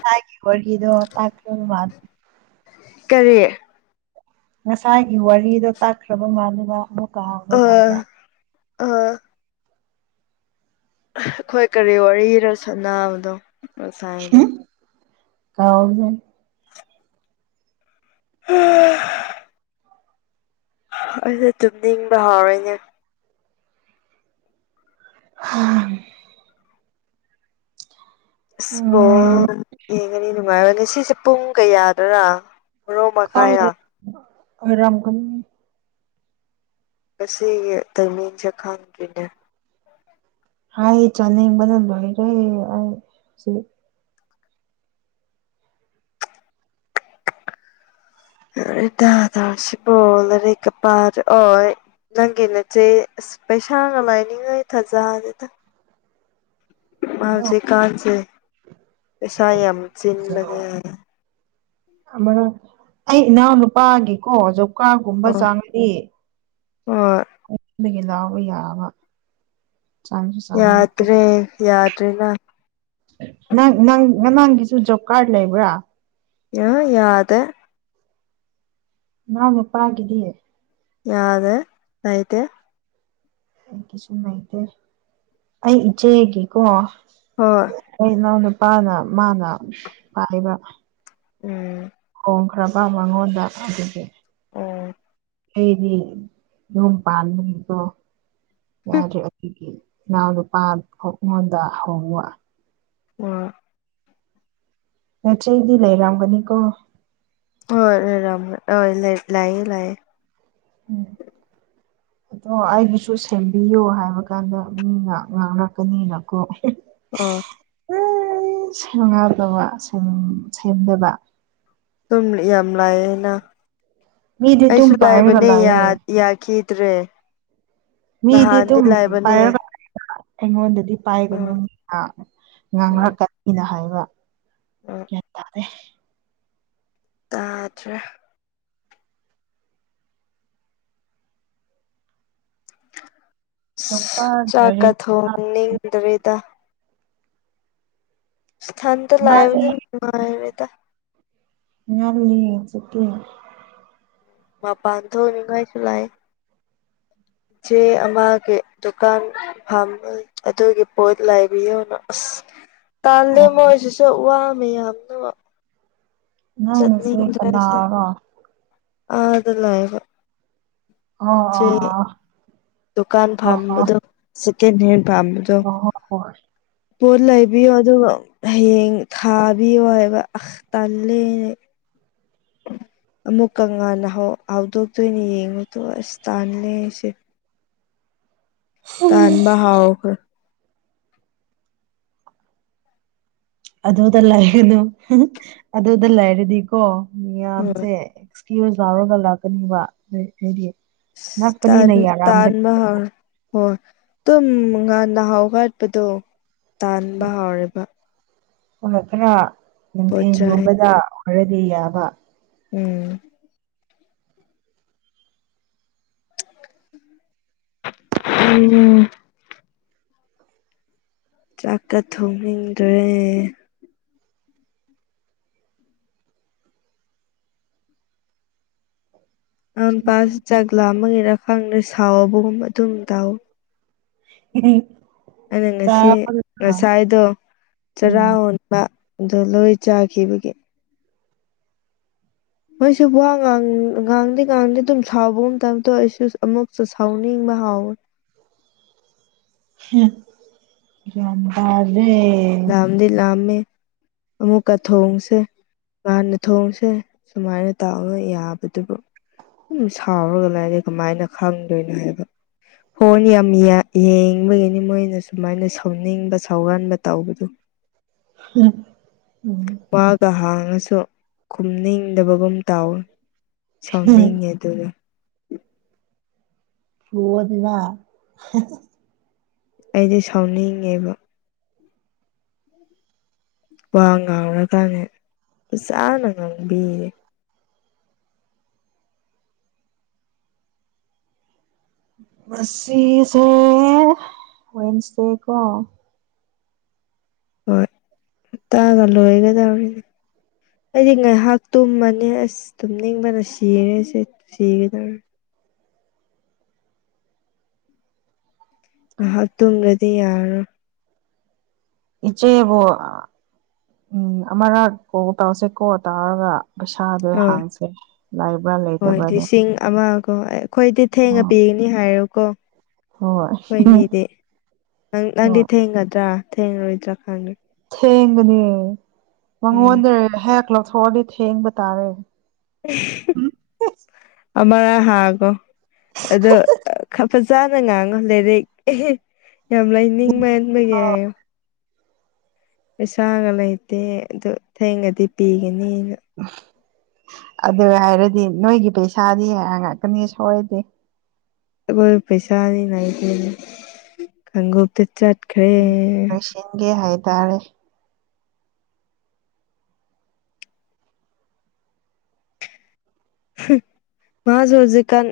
ꯇꯥꯏꯒꯤ ꯋꯔꯤꯗꯣ [unintelligible] ꯀꯔꯤ ꯉꯁꯥꯏꯒꯤ ꯋꯥꯔꯤꯗꯣ ꯇꯥꯛꯈ꯭ꯔꯕ ꯃꯥꯜꯂꯦꯕ ꯑꯃꯨꯛꯀ ꯍꯪꯉꯣ ꯍꯥꯏꯕ ꯑꯥ ꯑꯩꯈꯣꯏ ꯀꯔꯤ ꯋꯥꯔꯤꯔꯣ ꯁꯥꯟꯕꯗꯣ [unintelligible] ꯀꯥꯎꯏꯍꯦ ꯍꯥ ꯑꯩꯁꯦ ꯇꯨꯝꯅꯤꯡꯕ ꯍꯧꯔꯦꯅꯦ ꯍꯝ ꯑꯁ ꯕꯣꯜ ꯎꯝ ꯌꯦꯡꯒꯅꯤ ꯅꯨꯡꯉꯥꯏꯕꯅꯤ ꯁꯤꯁꯦ ꯄꯨꯡ ꯀꯌꯥꯗꯔꯥ ꯕꯥꯔꯣ ꯈꯪꯗꯦ ꯃꯈꯥꯏꯔ ꯑꫭꯏꯔꯝꯒꯅꯤ ꯉꯁꯤꯒꯤ ꯇꯥꯏꯃꯤꯡꯁꯦ ꯈꯪꯗꯦꯅꯦ ꯍꯩ ꯆꯥꯅꯤꯡꯕꯅ ꯂꯣꯏꯔꯦ ꯑꯩ ꯁꯤ ꯉꯥꯎꯔꯦꯗ ꯇꯧꯔꯤꯁꯤꯕꫭ ꯂꯥꯏꯔꯤꯛꯇ ꯄꯥ ꯑꯣ ꯅꯪꯒꯤ ꯅꯆꯦ ꯄꯩꯁꯥꯅ ꯂꯥꯏꯅꯤꯡꯉꯥꯏ ꯊꯥꯖꯗꯦꯗ ꯃꯥꯥ ꯍꯧꯖꯤꯛꯀꯥꯟꯁꯦ ꯄꯩꯁꯥ ꯌꯥꯝ ꯆꯤꯟꯕꯒ [inaudible] ꯑꯃꯅ ꯑꯩ ꯏꯅꯥꯎ ꯅꯨꯄꯥꯒꯤꯀꯣ ꯖꯧ ꯀꯀꯥꯒꯨꯝꯕ ꯑꯣ ꯆꯥꯉꯗꯤ ꯍꯣꯏ ꯑꯩꯉꯗꯒꯤ ꯂꯥꯎꯕ ꯌꯥꯕ ꯆꯥꯡꯁꯨ ꯆꯥꯡꯅꯗꯦ ꯌꯥꯗ꯭ꯔꯦ ꯌꯥꯗꯔꯤꯅ ꯅꯪ ꯅꯪ ꯅꯃꯥꯡꯒꯤꯁꯨ ꯖꯣꯕ ꯀꯥꯔꯗ ꯂꯩꯕ꯭ꯔꯥ ꯌꯥ ꯌꯥꯗꯦ ꯅꯅꯥꯥꯎꯄꯗꯨꯗꯤ ꯌꯥꯗꯦ ꯂꯩꯇꯦ ꯑꯩ ꯀꯁꯨꯨꯝꯉꯥꯏꯇꯦ ꯑꯩ ꯏꯆꯦꯒꯤꯀꯣ ꯍꯣꯏ ꯑꯩꯏ ꯏꯅꯥꯎ ꯅꯨꯄꯥꯅ ꯃꯥꯅ ꯄꯥꯏꯕ ꯎꯝ ꯍꯣꯡꯈ꯭ꯔꯕ ꯃꯉꯣꯟꯗ ꯑꯗꯨꯒꯤ ꯎꯝ ꯑꯩꯗꯤ ꯌꯨꯝ ꯄꯥꯟꯕꯒꯤꯗꯣ ꯌꯥꯗꯔꯤ ꯑꯗꯨꯒꯤ ꯏꯅꯥꯎ ꯅꯨꯄꯥꯍꯧꯈꫭꯟꯗ ꯍꯧꯕ ꯎꯝ ꯅꯆꯦꯗꯤ ꯂꯩꯔꯝꯒꯅꯤꯀꯣ ꯍꫭꯏ ꯂꯩꯔꯝ ꯑꫭꯏ ꯂꯩꯌꯦ ꯂꯩꯌꯦ ꯎꯝ ꯑꯗꯣ ꯑꯩꯒꯤꯁꯨ ꯁꯦꯝꯕꯤꯌꯣ ꯍꯥꯏꯕ ꯀꯥꯟꯗ ꯃꯤꯅ ꯉꯥꯡꯂꯛꯀꯅꯤꯅꯀꫭ ꯑꯣ ꯑꯦ ꯁꯦꯝ ꯉꯗꯕ ꯁꯦꯝꯗꯕ ꯁꯨꯝ ꯌꯥꯝ ꯂꯥꯛꯑꯦꯅ ꯃꯤꯗꯤ ꯑꯗꯨꯝ ꯑꯩꯁꯨ ꯄꯥꯏꯔꯒ ꯂꯥꯏꯕꯅꯦ ꯌꯥ ꯂꯥꯛꯑꯦ ꯌꯥꯈꯤꯗ꯭ꯔꯦ ꯅꯍꯥꯟꯗꯤ ꯃꯤꯗꯤꯗꯨꯝ [unintelligible] ꯂꯥꯏꯕꯅꯦ ꯑꯩꯉꯣꯟꯗꯗꯤ ꯎꯝ ꯄꯥꯏꯒꯅꯨ ꯎꯝ ꯉꯥꯡꯂꯛꯀꯅꯤꯅ ꯍꯥꯏꯕ ꯎꯝ ꯌꯥꯟꯇꯥꯗꯦ ꯇꯥꯗ꯭ꯔꯦ ꯖꯣꯕ ꯑꯁ ꯀꯥꯔꯗ ꯂꯣꯏꯔꯗꯤ ꯆꯥꯛꯀ ꯊꯣꯡꯅꯤꯡꯗ꯭ꯔꯦꯗ ꯏꯊꯟꯗ ꯉꯜꯂꯤ ꯂꯩꯕꯗꯨ ꯕꯅꯨꯡꯉꯥꯏꯔꫭꯏꯗ ꯉꯜꯂꯤ ꯍꯧꯖꯤꯛꯇꯤ ꯃꯥꯄꯥꯟ ꯊꫭꯛꯎꯏ ꯃꯩꯁꯨ ꯂꯥꯛꯑꯦ ꯏꯆꯦ ꯑꯃꯒꯤ‌ꯗꯨꯀꯥꯟ ꯐꯝꯕ ꯑꯗꯨꯒꯤ ꯄꯣꯠ ꯂꯩꯕꯤꯌꯨꯅ ꯑꯁ ꯇꯥꯜꯂꯤ ꯑꯣ ꯃꯣꯏꯁꯤꯁꯨ ꯋꯥ ꯃꯌꯥꯝꯗꯨꯒ ꯅꯪ ꯅꯆꯦ ꯆꯠꯅꯤꯗꯁꯦ ꯀꯅꯥꯔꯣ ꯑꯥꯗ ꯂꯩꯕ ꯑꯣ ꯏꯆꯦ ꯗꯨꯀꯥꯟ ꯑꯣ ꯑꯣ ꯑꯣ ꯐꯝꯕꯗꯣ ꯁꯦꯀꯦꯟ ꯍꯦꯟ ꯄꯥꯝꯕꯗꯣ ꯑꯣ ꯑꯣ ꯍꯣꯏ ꯄꯣꯠ ꯂꯩꯕꯤꯌꯣ ꯑꯗꯨꯒ ꯍꯌꯦꯡ ꯊꯥꯕꯤꯌꯣ ꯍꯥꯏꯕ ꯑꯁ ꯇꯜꯂꯦꯅꯦ [unintelligible] ꯑꯃꯨꯛ ꯀꯉꯥꯟꯅ ꯍꯧꯗꯣꯛꯇꯣꯏꯅ ꯌꯦꯡꯉꯨꯗꯣ ꯑꯁ ꯇꯥꯜꯂꯦ ꯑꯩꯁꯦ ꯇꯥꯟꯕ ꯍꯥꯥꯎꯑꯣꯈꯔ ꯑꯗꯨꯗ ꯂꯩꯒꯅꯨ ꯑꯗꯨꯗ ꯂꯩꯔꯗꯤꯀꯣ ꯍꯣꯏ ꯃꯤꯌꯥꯝꯁꯦ ꯇꯤꯌ ꯌꯥꯥꯎꯔꯒ ꯂꯥꯛꯀꯅꯤꯕ ꯍꯥꯏꯗꯤ ꯇꯥꯟ ꯅꯛꯄꯅꯤꯅ ꯌꯥꯔꯝꯒꯅꯤ ꯇꯥꯟꯃꯍꯜ ꯍꯣꯏ ꯑꯗꯨꯝ ꯉꯥꯟ ꯅꯍꯥꯎꯒꯠꯄꯗꯣ ꯇꯥꯟꯕ ꯍꯥꯎꯦꯕ ꯂꯛꯇꯅ ꯄꯣꯠ ꯆꯩ ꯅꯨꯡꯊꯦꯝꯒꯨꯝꯕꯗ ꯍꯔꯗꯤ ꯌꯥꯕ ꯎꯝ ꯎꯝ ꯆꯥꯛꯀ ꯊꯣꯡꯅꯤꯡꯗ꯭ꯔꯦ ꯑꯝꯄꯥꯁ ꯆꯥꯛ ꯂꯥꯝꯕꯒꯤꯔ ꯈꯪꯗꯦ ꯁꯥꯎꯕꯒꯨꯝ ꯑꯗꯨꯝ ꯇꯧ ꯎꯝ ꯑꯩꯅ ꯉꯁꯤ ꯉꯁꯥꯏꯗꯣ ꯆꯔꯥ ꯎꯝ ꯍꯣꯟꯕ ꯑꯗꯣ ꯂꯣꯏ ꯆꯥꯈꯤꯕꯒꯤ ꯃꯣꯏꯁꯨ ꯋꯥ ꯉꯥꯡꯗꯦ ꯉꯥꯡꯗꯦ ꯑꯗꯨꯝ ꯁꯥꯎꯕꯒꯨꯝ ꯇꯥꯞ ꯇꯧꯌꯦ ꯑꯩꯁꯨ ꯑꯃꯨꯛꯁꯨ ꯁꯥꯎꯅꯤꯡꯕ ꯍꯥꯎꯋ ꯍꯨꯝ ꯒꯌꯥꯟ ꯇꯥꯗꯔꯦ ꯂꯝꯗꯤ ꯂꯝꯃꯦ ꯑꯃꯨꯛꯀ ꯊꯣꯡꯁꯦ ꯉꯥꯟꯅ ꯊꯣꯡꯁꯦ ꯁꯨꯃꯥꯏꯅ ꯇꯥꯛꯑꯒ ꯌꯥꯕꯗꯨꯕꯨ ꯑꯗꯨꯝ ꯁꯥꯎꯔꯒ ꯂꯥꯏ ꯀꯃꯥꯏꯅ ꯈꯪꯗꯣꯏꯅꯣ ꯍꯥꯏꯕ ꯍꯣꯔꯅ ꯌꯥꯝ ꯌꯦꯡꯕꯒꯤꯅꯤ ꯃꯣꯏꯅ ꯁꯨꯃꯥꯏꯅ ꯁꯥꯎꯅꯤꯡꯕ ꯁꯧꯍꯟꯕ ꯇꯧꯕꯗꯨꯣ ꯎꯝ ꯃꯥꯒ ꯍꯥꯡꯉꯁꯨ ꯈꯨꯝꯅꯤꯡꯗꯕꯒꯨꯝ ꯇꯥꯎꯋꯤ ꯁꯥꯎꯅꯤꯡꯉꯦ ꯑꯗꯨ ꯍ ꯑꯗꯨꯅ ꯑꯩꯗꯤ ꯁꯥꯎꯅꯤꯡꯉꯦꯕ ꯋꯥ ꯉꯥꯡꯔꯀꯥꯟꯅꯦꯦ ꯆꯥꯅ ꯉꯥꯡꯕꯤꯌꯦꯦ ꯁꯦꯋꯁꯇꯦ ꯀꯣ ꯍꯣꯏ ꯍꯇꯥꯒ ꯂꯣꯏꯒꯗꯧꯔꯤꯅꯦ ꯑꯩꯗꯤ ꯉꯥꯏꯍꯥꯛ ꯇꯨꯝꯃꯅꯤ ꯑꯁ ꯇꯨꯝꯅꯤꯡꯕꯅ ꯁꯤꯔꯦ ꯁꯤ ꯁꯤꯒꯗꯕꯅꯤ ꯑ ꯇꯨꯝ꯭ꯔꯗꯤ ꯌꯥꯔ ꯏꯆꯦꯕꯨ ꯎꯝ ꯑꯃꯔꯛ ꯀꯣ ꯇꯥꯎꯁꯦꯀꯣ ꯇꯥꯔꯒ ꯍꯣꯏ ꯍꯣꯏ ꯂꯩꯇꯕ꯭ꯔꯥꯗꯣ ꯂꯤꯁꯤꯡ ꯑꯃꯒ ꯑꯩꯈꯣꯏꯗꯤ ꯊꯦꯡꯉ ꯍꯣꯏ ꯄꯤꯅꯤ ꯅꯤ ꯍꯥꯏꯔꯣꯀꯣ ꯍꯣꯏ ꯑꯩꯈꯣꯏꯅꯤꯗꯤ ꯅꯪ ꯅꯪꯗꯤ ꯍꯣꯏ ꯊꯦꯡꯒꯗ꯭ꯔꯥ ꯦꯡꯅ ꯎꯠꯇꯔꯥꯈꯟ ꯊꯦꯡꯕꯅꯤ ꯎꯝ ꯃꯉꯣꯟꯗ ꯍꯦꯛ ꯂꯧꯊꯣꯛꯑꯗꯤ ꯊꯦꯡꯕ ꯇꯥꯔꯦ ꯑꯔ ꯍꯥꯏꯒꯣ ꯑꯗꯣ ꯐꯖꯅ ꯉꯥꯡꯉꯣ ꯂꯥꯏꯔꯤꯛ ꯌꯥꯝ ꯂꯩꯥꯏꯅꯤꯡ ꯃꯍꯟꯕꯒꯤ ꯍꯥꯏꯌꯣ ꯄꯩꯁꯥꯒ ꯂꯩꯇꯦ ꯑꯗꯨ ꯊꯦꯡꯉꯗꯤ ꯄꯤꯒꯅꯤꯅ ꯑꯗꯨ ꯍꯥꯏꯔꯗꯤ ꯅꯣꯏꯒꯤ ꯄꯩꯁꯥꯗꯤ ꯍꯥꯡꯉꯛꯀꯅꯤ ꯁꯣꯏꯗꯦ ꯑꯩꯈꯣꯏ ꯄꯩꯁꯥꯅꯤ ꯅꯥꯏꯗꯦꯅꯦ ꯈꯎꯞꯇ ꯆꯠꯈ꯭ꯔꯦ ꯦ ꯍꯥꯏꯇꯥꯥꯔꯦ ꯃꯥꯁꯨ ꯍꯧꯖꯤꯛꯀꯥꯟ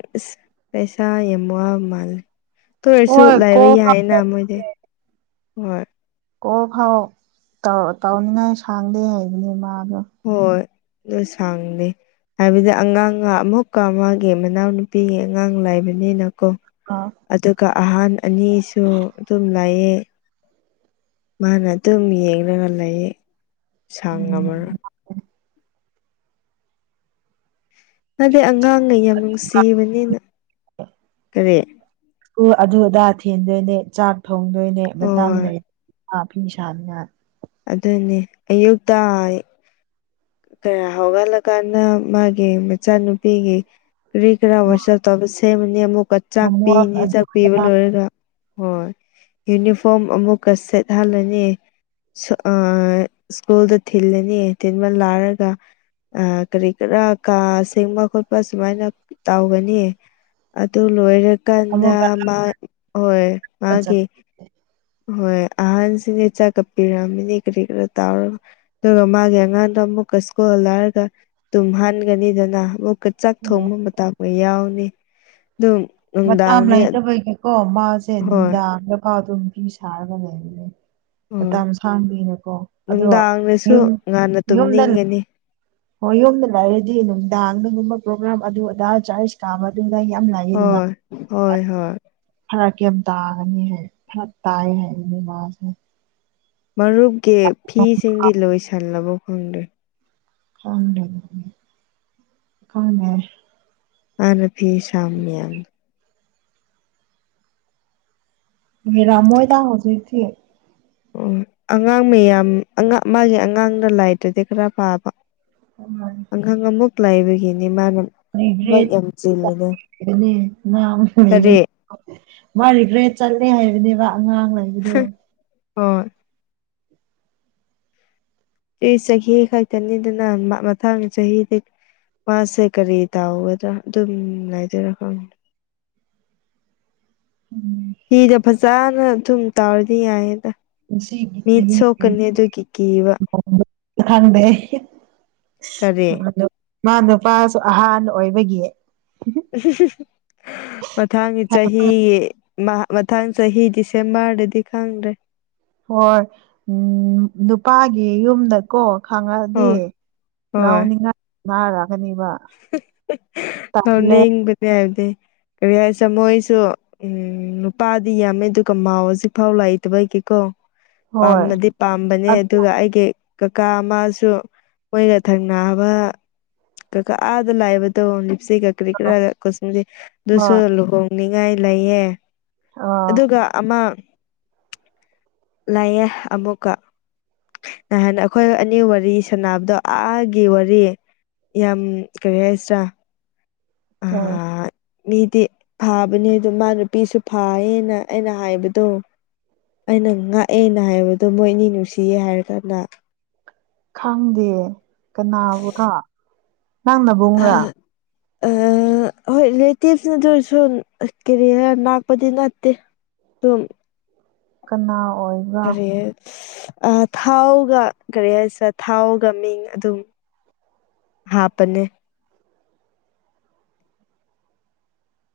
ꯄꯩꯁꯥ ꯌꯥꯝ ꯃꯥꯜꯂꯦ ꯇ ꯑꯣꯏꯔꯁꯨ ꯍꯣꯏ ꯂꯥꯏꯕ ꯀꯣꯜ ꯌꯥꯏꯌꯦꯅ ꯐꯥꯎ ꯃꯣꯏꯗꯤ ꯍꯣꯏ ꯀ ꯐꯥꯎꯧ ꯇꯧꯅꯤꯅ ꯑꯩ ꯁꯥꯡꯗꯦ ꯍꯥꯏꯕꯅꯦ ꯃꯥꯗꯣ ꯍꯣꯏ ꯑꯗꯨ ꯁꯥꯡꯅꯦ ꯍꯥꯏꯕꯗꯤ ꯑꯉꯥꯡꯒ ꯑꯃꯨꯛꯀ ꯃꯥꯒꯤ ꯃꯅꯥꯎꯅꯨꯄꯤꯒꯤ ꯑꯉꯥꯡ ꯂꯥꯏꯕꯅꯤꯅꯀꯣ ꯑꯥ ꯑꯗꯨꯒ ꯑꯍꯥꯟ ꯑꯅꯤꯁꯨ ꯑꯗꯨꯝ ꯂꯥꯏꯑꯦ ꯃꯥꯅ ꯑꯗꯨꯝ ꯌꯦꯡꯒ ꯂꯩꯌꯦ ꯁꯥꯡꯉꯝꯃꯔꯣꯢ ꯎꯝ ꯅꯠꯇꯦ ꯑꯉꯥꯡꯅ ꯌꯥꯝ ꯅꯨꯡꯁꯤꯕꯅꯤꯅ ꯀꯔꯤ ꯎ ꯑꯗꯨ ꯑꯗꯥ ꯊꯦꯟꯗꯣꯏꯅꯦ ꯆꯥꯛ ꯊꯣꯡꯗꯣꯏꯅꯦ ꯃꯇꯝ ꯍꯣꯏ ꯂꯩꯔ ꯐꯤ ꯁꯥꯅꯤꯉꯥꯢ ꯑꯗꯨꯅꯦ ꯑꯌꯨꯛꯇꯥꯢ ꯀꯔ ꯍꯧꯒꯠꯂꯀꯥꯟꯗ ꯃꯥꯒꯤ ꯃꯆꯥꯅꯨꯄꯤꯒꯤ ꯀꯔꯤ ꯀꯔ ꯋꯥꯁꯑꯄ ꯇꯧꯕꯁꯦ [unintelligible] ꯑꯃꯨꯛꯀ ꯆꯥꯛ ꯍꯣꯝꯋꯥꯛ ꯄꯤꯅꯤ ꯑꯗꯨ ꯆꯥꯛ ꯄꯤꯕ ꯑꯗꯥ ꯂꯣꯏꯔꯒ ꯍꯣꯏ ꯌꯨꯅꯤꯐꯣꯔꯝ ꯑꯃꯨꯛꯀ ꯁꯦꯠꯍꯜꯂꯅꯤ ꯁ꯭ꯀꯨꯜꯗ ꯊꯤꯜꯂꯅꯤ ꯇꯤꯟꯕ ꯂꯥꯛꯔꯒ ꯀꯔꯤ ꯀꯔꯥ ꯀꯥ ꯁꯦꯡꯕ ꯈꯣꯠꯄ ꯁꯨꯃꯥꯏꯅ ꯇꯧꯒꯅꯤ ꯑꯗꯨ ꯂꯣꯏꯔꯀꯥꯟꯗ ꯑꯃꯨꯛꯀ ꯍꯣꯏ ꯃꯥꯒꯤ ꯆꯠꯇꯣꯏꯅꯦ ꯍꯣꯏ ꯑꯍꯟꯁꯤꯅꯦ ꯆꯥꯛ ꯀꯞꯄꯤꯔꯛꯑꯃꯤꯅꯦ ꯀꯔꯤ ꯀꯔ ꯇꯥꯎꯔꯒ ꯑꯗꯨꯒ ꯃꯥꯒꯤ ꯑꯉꯥꯡꯗꯣ ꯑꯃꯨꯛꯀ ꯁ꯭ꯀꯨꯜ ꯂꯔꯒ ꯇꯨꯝꯍꯟꯒꯅꯤꯗꯅ ꯑꯃꯨꯛꯀ ꯆꯥꯛ ꯑꯣ ꯊꯣꯡꯕ ꯑꯃ ꯇꯥꯛꯄ ꯌꯥꯎꯅꯤ ꯑꯗꯨꯝ꯫ ꯃꯇꯝ ꯅꯨꯡꯗꯥꯡꯅꯤ ꯂꯩꯇꯕꯒꯤꯀꯣ ꯃꯥꯁꯦ ꯍꯣꯏ ꯅꯨꯡꯗꯥꯡꯗꯀꯥꯎ ꯑꯗꯨꯝ ꯐꯤ ꯁꯥꯔꯒ ꯂꯩꯕꯅꯦ꯫ ꯍꯣꯏ ꯃꯇꯝ ꯁꯥꯡꯕꯤꯅꯀꯣ ꯑꯗꯣ ꯅꯨꯡꯗꯥꯡꯗꯁꯨ ꯌꯨꯝ ꯉꯟꯅ ꯌꯨꯝꯗ꯫ ꯇꯨꯝꯅꯤꯡꯒꯅꯤ ꯍꯣꯏ ꯌꯨꯝꯗ ꯂꯥꯏꯔꯗꯤ ꯅꯨꯡꯗꯥꯡ ꯑꯗꯨꯒꯒꯨꯝꯕ ꯄ꯭ꯔꯣꯒ꯭ꯔꯥꯝ ꯑꯗꯨ ꯑꯗꯥ ꯆꯥꯔꯖ ꯀꯥꯕ ꯑꯗꯨꯗ ꯌꯥꯝ ꯂꯥꯛ꯫ ꯍꯣꯏ ꯍꯣꯏ ꯍꯣꯏ꯫ ꯐꯔꯛ ꯌꯥꯝ ꯇꯥꯒꯅꯤ ꯍꯥꯏ ꯐꯔꯛ ꯇꯥꯏ ꯍꯥꯏꯕꯅꯦ ꯃꯥꯁꯦ꯫ ꯃꯔꯨꯞꯀꯤ ꯐꯤꯁꯤꯡꯗꯤ ꯂꯣꯏꯁꯤꯜꯂꯕ ꯈꯪꯗ꯭ꯔꯦ꯫ ꯈꯪꯗꯦ ꯈꯪꯗꯦ꯫ [unintelligible] [unintelligible] ꯑꯣ ꯑꯉꯥꯡ ꯃꯌꯥꯝ ꯑꯉꯥꯡ ꯃꯥꯒꯤ ꯑꯉꯥꯡꯅ ꯂꯥꯏꯇ꯭ꯔꯔꯗꯤ ꯈꯔ ꯐꯕ [inaudible] [unintelligible] ꯑꯃꯨꯛ ꯂꯥꯏꯕꯒꯤꯅꯤ ꯃꯥꯅ ꯊꯕꯛ ꯌꯥꯝ ꯆꯤꯜꯂꯤꯗꯣ [unintelligible] ꯀꯔꯤ ꯃꯥ ꯔꯤꯒ꯭ꯔꯦꯠ ꯆꯠꯂꯦ ꯍꯥꯏꯕꯅꯦꯕ ꯑꯉꯥꯡ ꯂꯩ ꯍꯣꯢ ꯑꯩ ꯆꯍꯤ ꯈꯛꯇꯅꯤꯗꯅ ꯃꯊꯪ ꯆꯍꯤꯗꯤ꯫ ꯃꯥꯁꯦ ꯀꯔꯤ ꯇꯥꯎꯒꯗ꯭ꯔꯥ ꯑꯗꯨꯝ ꯂꯩꯗꯣꯏꯔꯥ ꯈꯪ꯫ ꯎꯝ꯫ ꯍꯤꯗꯣ ꯐꯥꯖꯅ ꯊꯨꯝ꯫ ꯇꯥꯔꯗꯤ ꯌꯥꯏꯌꯦꯗ ꯉꯁꯤꯒꯤ ꯃꯤꯠ ꯆꯍꯤ ꯁꯣꯛꯀꯅꯤ ꯑꯗꯨꯒꯤ ꯀꯤꯕ꯫ ꯈꯪꯗꯦ ꯀꯔꯤ ꯃꯥ ꯅꯨꯄꯥꯁꯨ ꯑꯍꯥꯟꯕ ꯑꯣꯏꯕꯒꯤ ꯃꯊꯪꯒꯤ ꯆꯍꯤ ꯃꯥ ꯃꯊꯪ ꯆꯍꯤ ꯗꯤꯁꯦꯝꯕꯔꯗꯗꯤ ꯈꯪꯗ꯭ꯔꯦ꯫ ꯍꯣꯏ ꯎꯝ ꯅꯨꯄꯥꯒꯤ ꯌꯨꯝꯗ꯫ ꯀꯣ ꯈꯪꯉꯛꯑꯗꯤ ꯍꯣꯏ ꯂꯥꯎꯅꯤꯡꯉꯥꯏ ꯅꯥꯔꯛꯀꯅꯤꯕ꯫ ꯂꯧꯅꯤꯡꯕꯅꯦ ꯍꯥꯏꯕꯗꯤ ꯀꯔꯤ ꯍꯥꯏꯁ ꯃꯣꯏꯁꯨ꯫ ꯎꯝ ꯅꯨꯄꯥꯗꯤ ꯌꯥꯝꯃꯦ ꯑꯗꯨꯒ ꯃꯥꯎ ꯍꯧꯖꯤꯛꯐꯥꯎ ꯂꯩꯇꯕꯩꯒꯤꯀꯣ꯫ ꯍꯣꯏ ꯄꯥꯝꯕꯗꯤ ꯄꯥꯝꯕꯅꯦ ꯑꯗꯨ ꯑꯗꯨꯒ ꯑꯩꯒꯤ꯫ ꯀꯀꯥ ꯑꯃꯁꯨ ꯃꯣꯏꯒ ꯊꯪꯅꯕ꯫ ꯀꯀꯥ ꯑꯥꯗ ꯂꯥꯏꯕꯗ ꯂꯤꯞꯁꯇꯤꯛ ꯀꯔꯤ ꯀꯔꯥꯒ ꯑꯗꯨꯁꯨ ꯍꯣꯏ ꯂꯨꯍꫭꯡ ꯅꯤꯡꯉꯥꯏ ꯂꯩꯌꯦ ꯑꯥ ꯑꯗꯨꯒ ꯑꯃ꯫ ꯂꯩꯌꯦ ꯑꯃꯨꯛ ꯀꯥ꯫ ꯅꯍꯥꯟ ꯑꯩꯈꯣꯏ ꯑꯅꯤ ꯋꯥꯔꯤ ꯁꯥꯟꯅꯕꯗꯣ ꯑꯥꯒꯤ ꯋꯥꯔꯤ꯫ ꯌꯥꯝ ꯀꯔꯤ ꯍꯥꯏꯁꯤꯔꯥ꯫ ꯑꯣ ꯑꯥ ꯃꯤꯗꯤ ꯐꯥꯕꯅꯦ ꯑꯗꯣ ꯃꯥ ꯅꯨꯄꯤꯁꯨ ꯐꯥꯌꯦꯅ ꯑꯩꯅ ꯍꯥꯏꯕꯗꯣ꯫ ꯑꯩꯅ ꯉꯥꯛꯑꯦꯅ ꯍꯥꯏꯕꯗꯣ ꯃꯣꯏ ꯑꯅꯤ ꯅꯨꯡꯁꯤꯌꯦ ꯍꯥꯏꯔ ꯀꯥꯟꯗ ꯈꯥꯡꯗꯦ ꯀꯅꯥꯕꯨꯔ ꯅꯪ ꯅꯕꯨꯡꯔꯥ꯫ ꯑꯥ ꯑ [inaudible] ꯍꯣꯏ ꯔꯤꯂꯦꯇꯤꯚ ꯅꯠꯇꯔꯁꯨ ꯑ ꯀꯦꯔꯤꯌꯔ ꯅꯥꯛꯄꯗꯤ ꯅꯠꯇꯦ ꯁꯨꯝ꯫ ꯀꯅꯥ ꯑꯣꯏ꯫ ꯀꯔꯤꯌꯦ ꯑ ꯊꯥꯎꯒ ꯀꯔꯤ ꯍꯥꯏꯁꯤꯔ ꯊꯥꯎꯒ ꯃꯤꯡ ꯑꯗꯨꯝ꯫ ꯍꯥꯥꯞꯄꯅꯦ꯫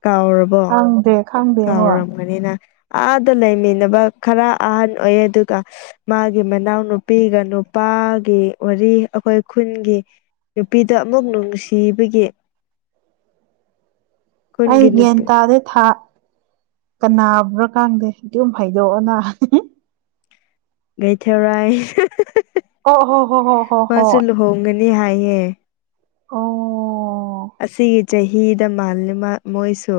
ꯀꯥꯎꯔꯕꯣ ꯈꯪꯗꯦ ꯈꯪꯗꯦ ꯍꯣꯏ ꯀꯥꯎꯔꯝꯒꯅꯤꯅ꯫ ꯑꯥꯗ ꯂꯩꯃꯤꯟꯅꯕ ꯈꯔ ꯑꯍꯟ ꯑꯣꯏꯌꯦ ꯑꯗꯨꯒ꯫ ꯃꯥꯒꯤ ꯃꯅꯥꯎꯅꯨꯄꯤꯒ ꯅꯨꯄꯥꯒꯤ ꯋꯥꯔꯤ ꯑꯈꯣꯏ ꯈꯨꯟꯒꯤ꯫ ꯅꯨꯄꯤꯗꯣ ꯑꯃꯨꯛ ꯅꯨꯡꯁꯤꯕꯒꯤ꯫ ꯑꯩ ꯈꯨꯟꯒꯤ ꯒ꯭ꯌꯥꯟ ꯅꯨꯄꯤ ꯇꯥꯗꯦ ꯊꯥ꯫ ꯀꯅꯥꯕꯨꯅꯣ ꯈꯪꯗꯦ ꯑꯗꯨꯝ ꯍꯥꯢꯗꯣꯛꯑꯣꯅ ꯃꯦꯊꯤꯔꯥꯢ ꯑꯣ ꯍꯣ ꯍꯣ ꯍꯣ ꯍꯣ ꯍꯣꯏ ꯒꯅꯤ ꯍꯥꯏꯌꯦ ꯑꯣ ꯑꯁꯤꯒꯤ ꯆꯍꯤꯗ ꯃꯥꯜꯂꯤꯕ ꯃꯣꯏꯁꯨ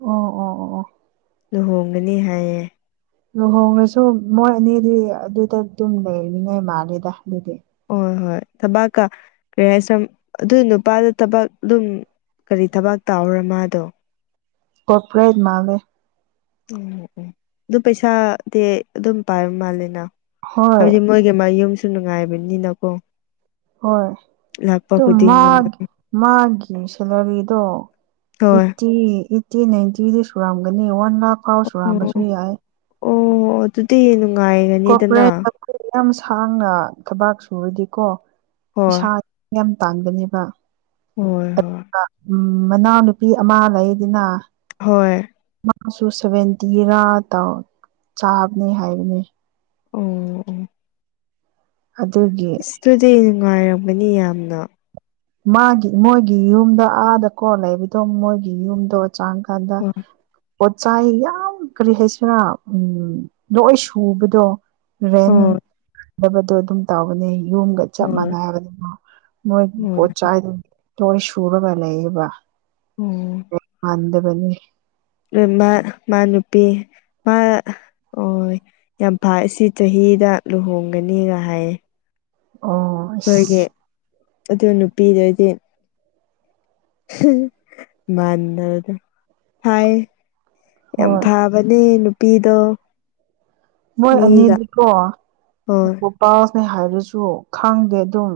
ꯑꯣ ꯑꯣ ꯑꯣ ꯑꯣ ꯂꯨꯍꯣꯡꯒꯅꯤ ꯍꯥꯏꯌꯦ ꯂꯨꯍꯣꯡꯂꯁꯨ ꯃꯣꯏ ꯑꯅꯤꯗꯤ ꯑꯗꯨꯗ ꯗꯨꯝ ꯂꯩꯂꯤꯉꯩ ꯃꯥꯜꯂꯦꯗ ꯑꯗꯨꯗꯤ꯫ ꯍꯣꯏ ꯍꯣꯏ ꯊꯕꯥꯛꯀ ꯀꯔꯤ ꯍꯥꯏꯁꯤꯔ ꯑꯗꯨ ꯅꯨꯄꯥꯗꯨ ꯊꯕꯛ ꯑꯗꯨꯝ꯫ ꯀꯔꯤ ꯊꯕꯛ ꯇꯥꯎꯔꯦ ꯃꯥꯗꯣ꯫ ꯀꯣꯄꯔꯦꯠ ꯃꯥꯜꯂꯦ ꯎꯝ ꯎꯝ ꯑꯗꯨ ꯄꯩꯁꯥꯗꯤ ꯑꯗꯨꯝ ꯄꯥꯏꯕ ꯃꯥꯂꯦꯅ꯫ ꯍꯣꯏ ꯍꯥꯏꯕꯗꯤ ꯃꯣꯏꯒꯤ ꯃꯌꯨꯝꯁꯨ ꯅꯨꯡꯉꯥꯏꯕꯅꯤꯅꯀꯣ꯫ ꯍꯣꯏ꯫ ꯂꯥꯛꯄ ꯇꯨ ꯈꯨꯗꯤꯡꯒꯤ ꯃꯣꯏ ꯃꯥꯒꯤ ꯃꯥꯒꯤ ꯁꯦꯂꯔꯤꯗꯣ ꯍꯣꯏ ꯏꯠꯇꯤ ꯏꯠ꯫ ꯇꯤ ꯅꯥꯏꯟꯇꯤꯗꯤ ꯁꯨꯔꯝꯒꯅꯤ ꯋꯥꯟ ꯂꯥꯛ ꯐꯥꯎ ꯑꯣ ꯁꯨꯔꯝꯕꯁꯨ ꯌꯥꯏ ꯑꯣ ꯑꯗꯨꯗꯤ ꯅꯨꯡꯉꯥꯏꯒꯅꯤꯗꯅ ꯀꯣꯔꯄꯣꯔꯦꯠ ꯑꯩꯈꯣꯏ ꯌꯥꯝ ꯁꯥꯡꯅ ꯊꯕꯥꯛ ꯁꯨꯔꯗꯤꯀꯣ ꯍꯣꯏ ꯄꯤꯁꯥ ꯌꯥꯝ ꯇꯥꯟꯒꯅꯦꯕ ꯍꯣꯏ ꯍꯣꯏ ꯎꯝ ꯃꯅꯥꯎ ꯅꯨꯨꯄꯤ ꯑꯃ ꯂꯩꯗꯅ ꯍꯣꯏ ꯃꯥꯁꯨ ꯁꯦꯚꯦꯟꯇꯤꯔꯥ ꯇꯧ ꯆꯥꯕꯅꯦ ꯍꯥꯏꯕꯅꯦ ꯑꯣ ꯑꯣ ꯑꯗꯨꯒꯤ ꯑꯁ ꯑꯗꯨꯗꯤ ꯅꯨꯡꯉꯥꯏꯔꯝꯒꯅꯤ ꯌꯥꯝꯅ ꯃꯥꯒꯤ ꯃꯣꯏꯒꯤ ꯌꯨꯝꯗ ꯑꯥꯗꯀꯣ ꯂꯩꯕꯗꯣ ꯃꯣꯏꯒꯤ ꯌꯨꯝꯗꯣ ꯆꯥꯡ ꯈꯗ ꯍꯣꯏ ꯄꯣꯠꯆꯥꯏ ꯌꯥꯝ ꯀꯔꯤ ꯍꯥꯏꯁꯤꯔꯥ ꯎꯝ ꯂꯣꯏ ꯁꯨꯕꯗꯣ ꯔꯦꯟꯅ ꯍꯣꯏ ꯗꯕꯗꯣ ꯑꯗꯨꯝ ꯇꯧꯕꯅꯦ ꯌꯨꯝꯒ ꯆꯞ ꯍꯣꯏ ꯃꯥꯟꯅꯕꯅꯤꯅ ꯃꯣꯏ ꯍꯣꯏ ꯄꯣꯠꯆꯥꯏꯗꯨꯡ ꯂꯣꯏ ꯁꯨꯔꯒ ꯂꯩꯕ ꯑꯣ ꯃꯥꯟꯗꯕꯅꯤ ꯅꯣꯏꯃꯥ ꯃꯥ ꯅꯨꯄꯤ ꯃꯥ ꯑꯣꯏ ꯌꯥꯝ ꯐꯩ ꯁꯤ ꯆꯍꯤꯗ ꯂꯨꯍꯣꯡꯒꯅꯤꯒ ꯍꯥꯏꯌꯦ ꯑꯣ ꯑꯣꯏꯒꯤ ꯑꯁ ꯑꯗꯨ ꯅꯨꯄꯤꯗꯨꯗꯤ ꯃꯗꯔꯗ ꯐꯥꯏ ꯌꯥꯝ ꯍꯣꯏ ꯐꯕ ꯃꯅꯤ ꯅꯨꯄꯤꯗꯣ ꯃꯣꯏ ꯃꯤꯒ ꯑꯅꯤꯗꯨꯀꯣ ꯍꯣꯏ ꯄꯣꯄꯥꯅꯦ ꯍꯥꯏꯔꯁꯨ ꯈꯪꯗꯦ ꯑꯗꯨꯝ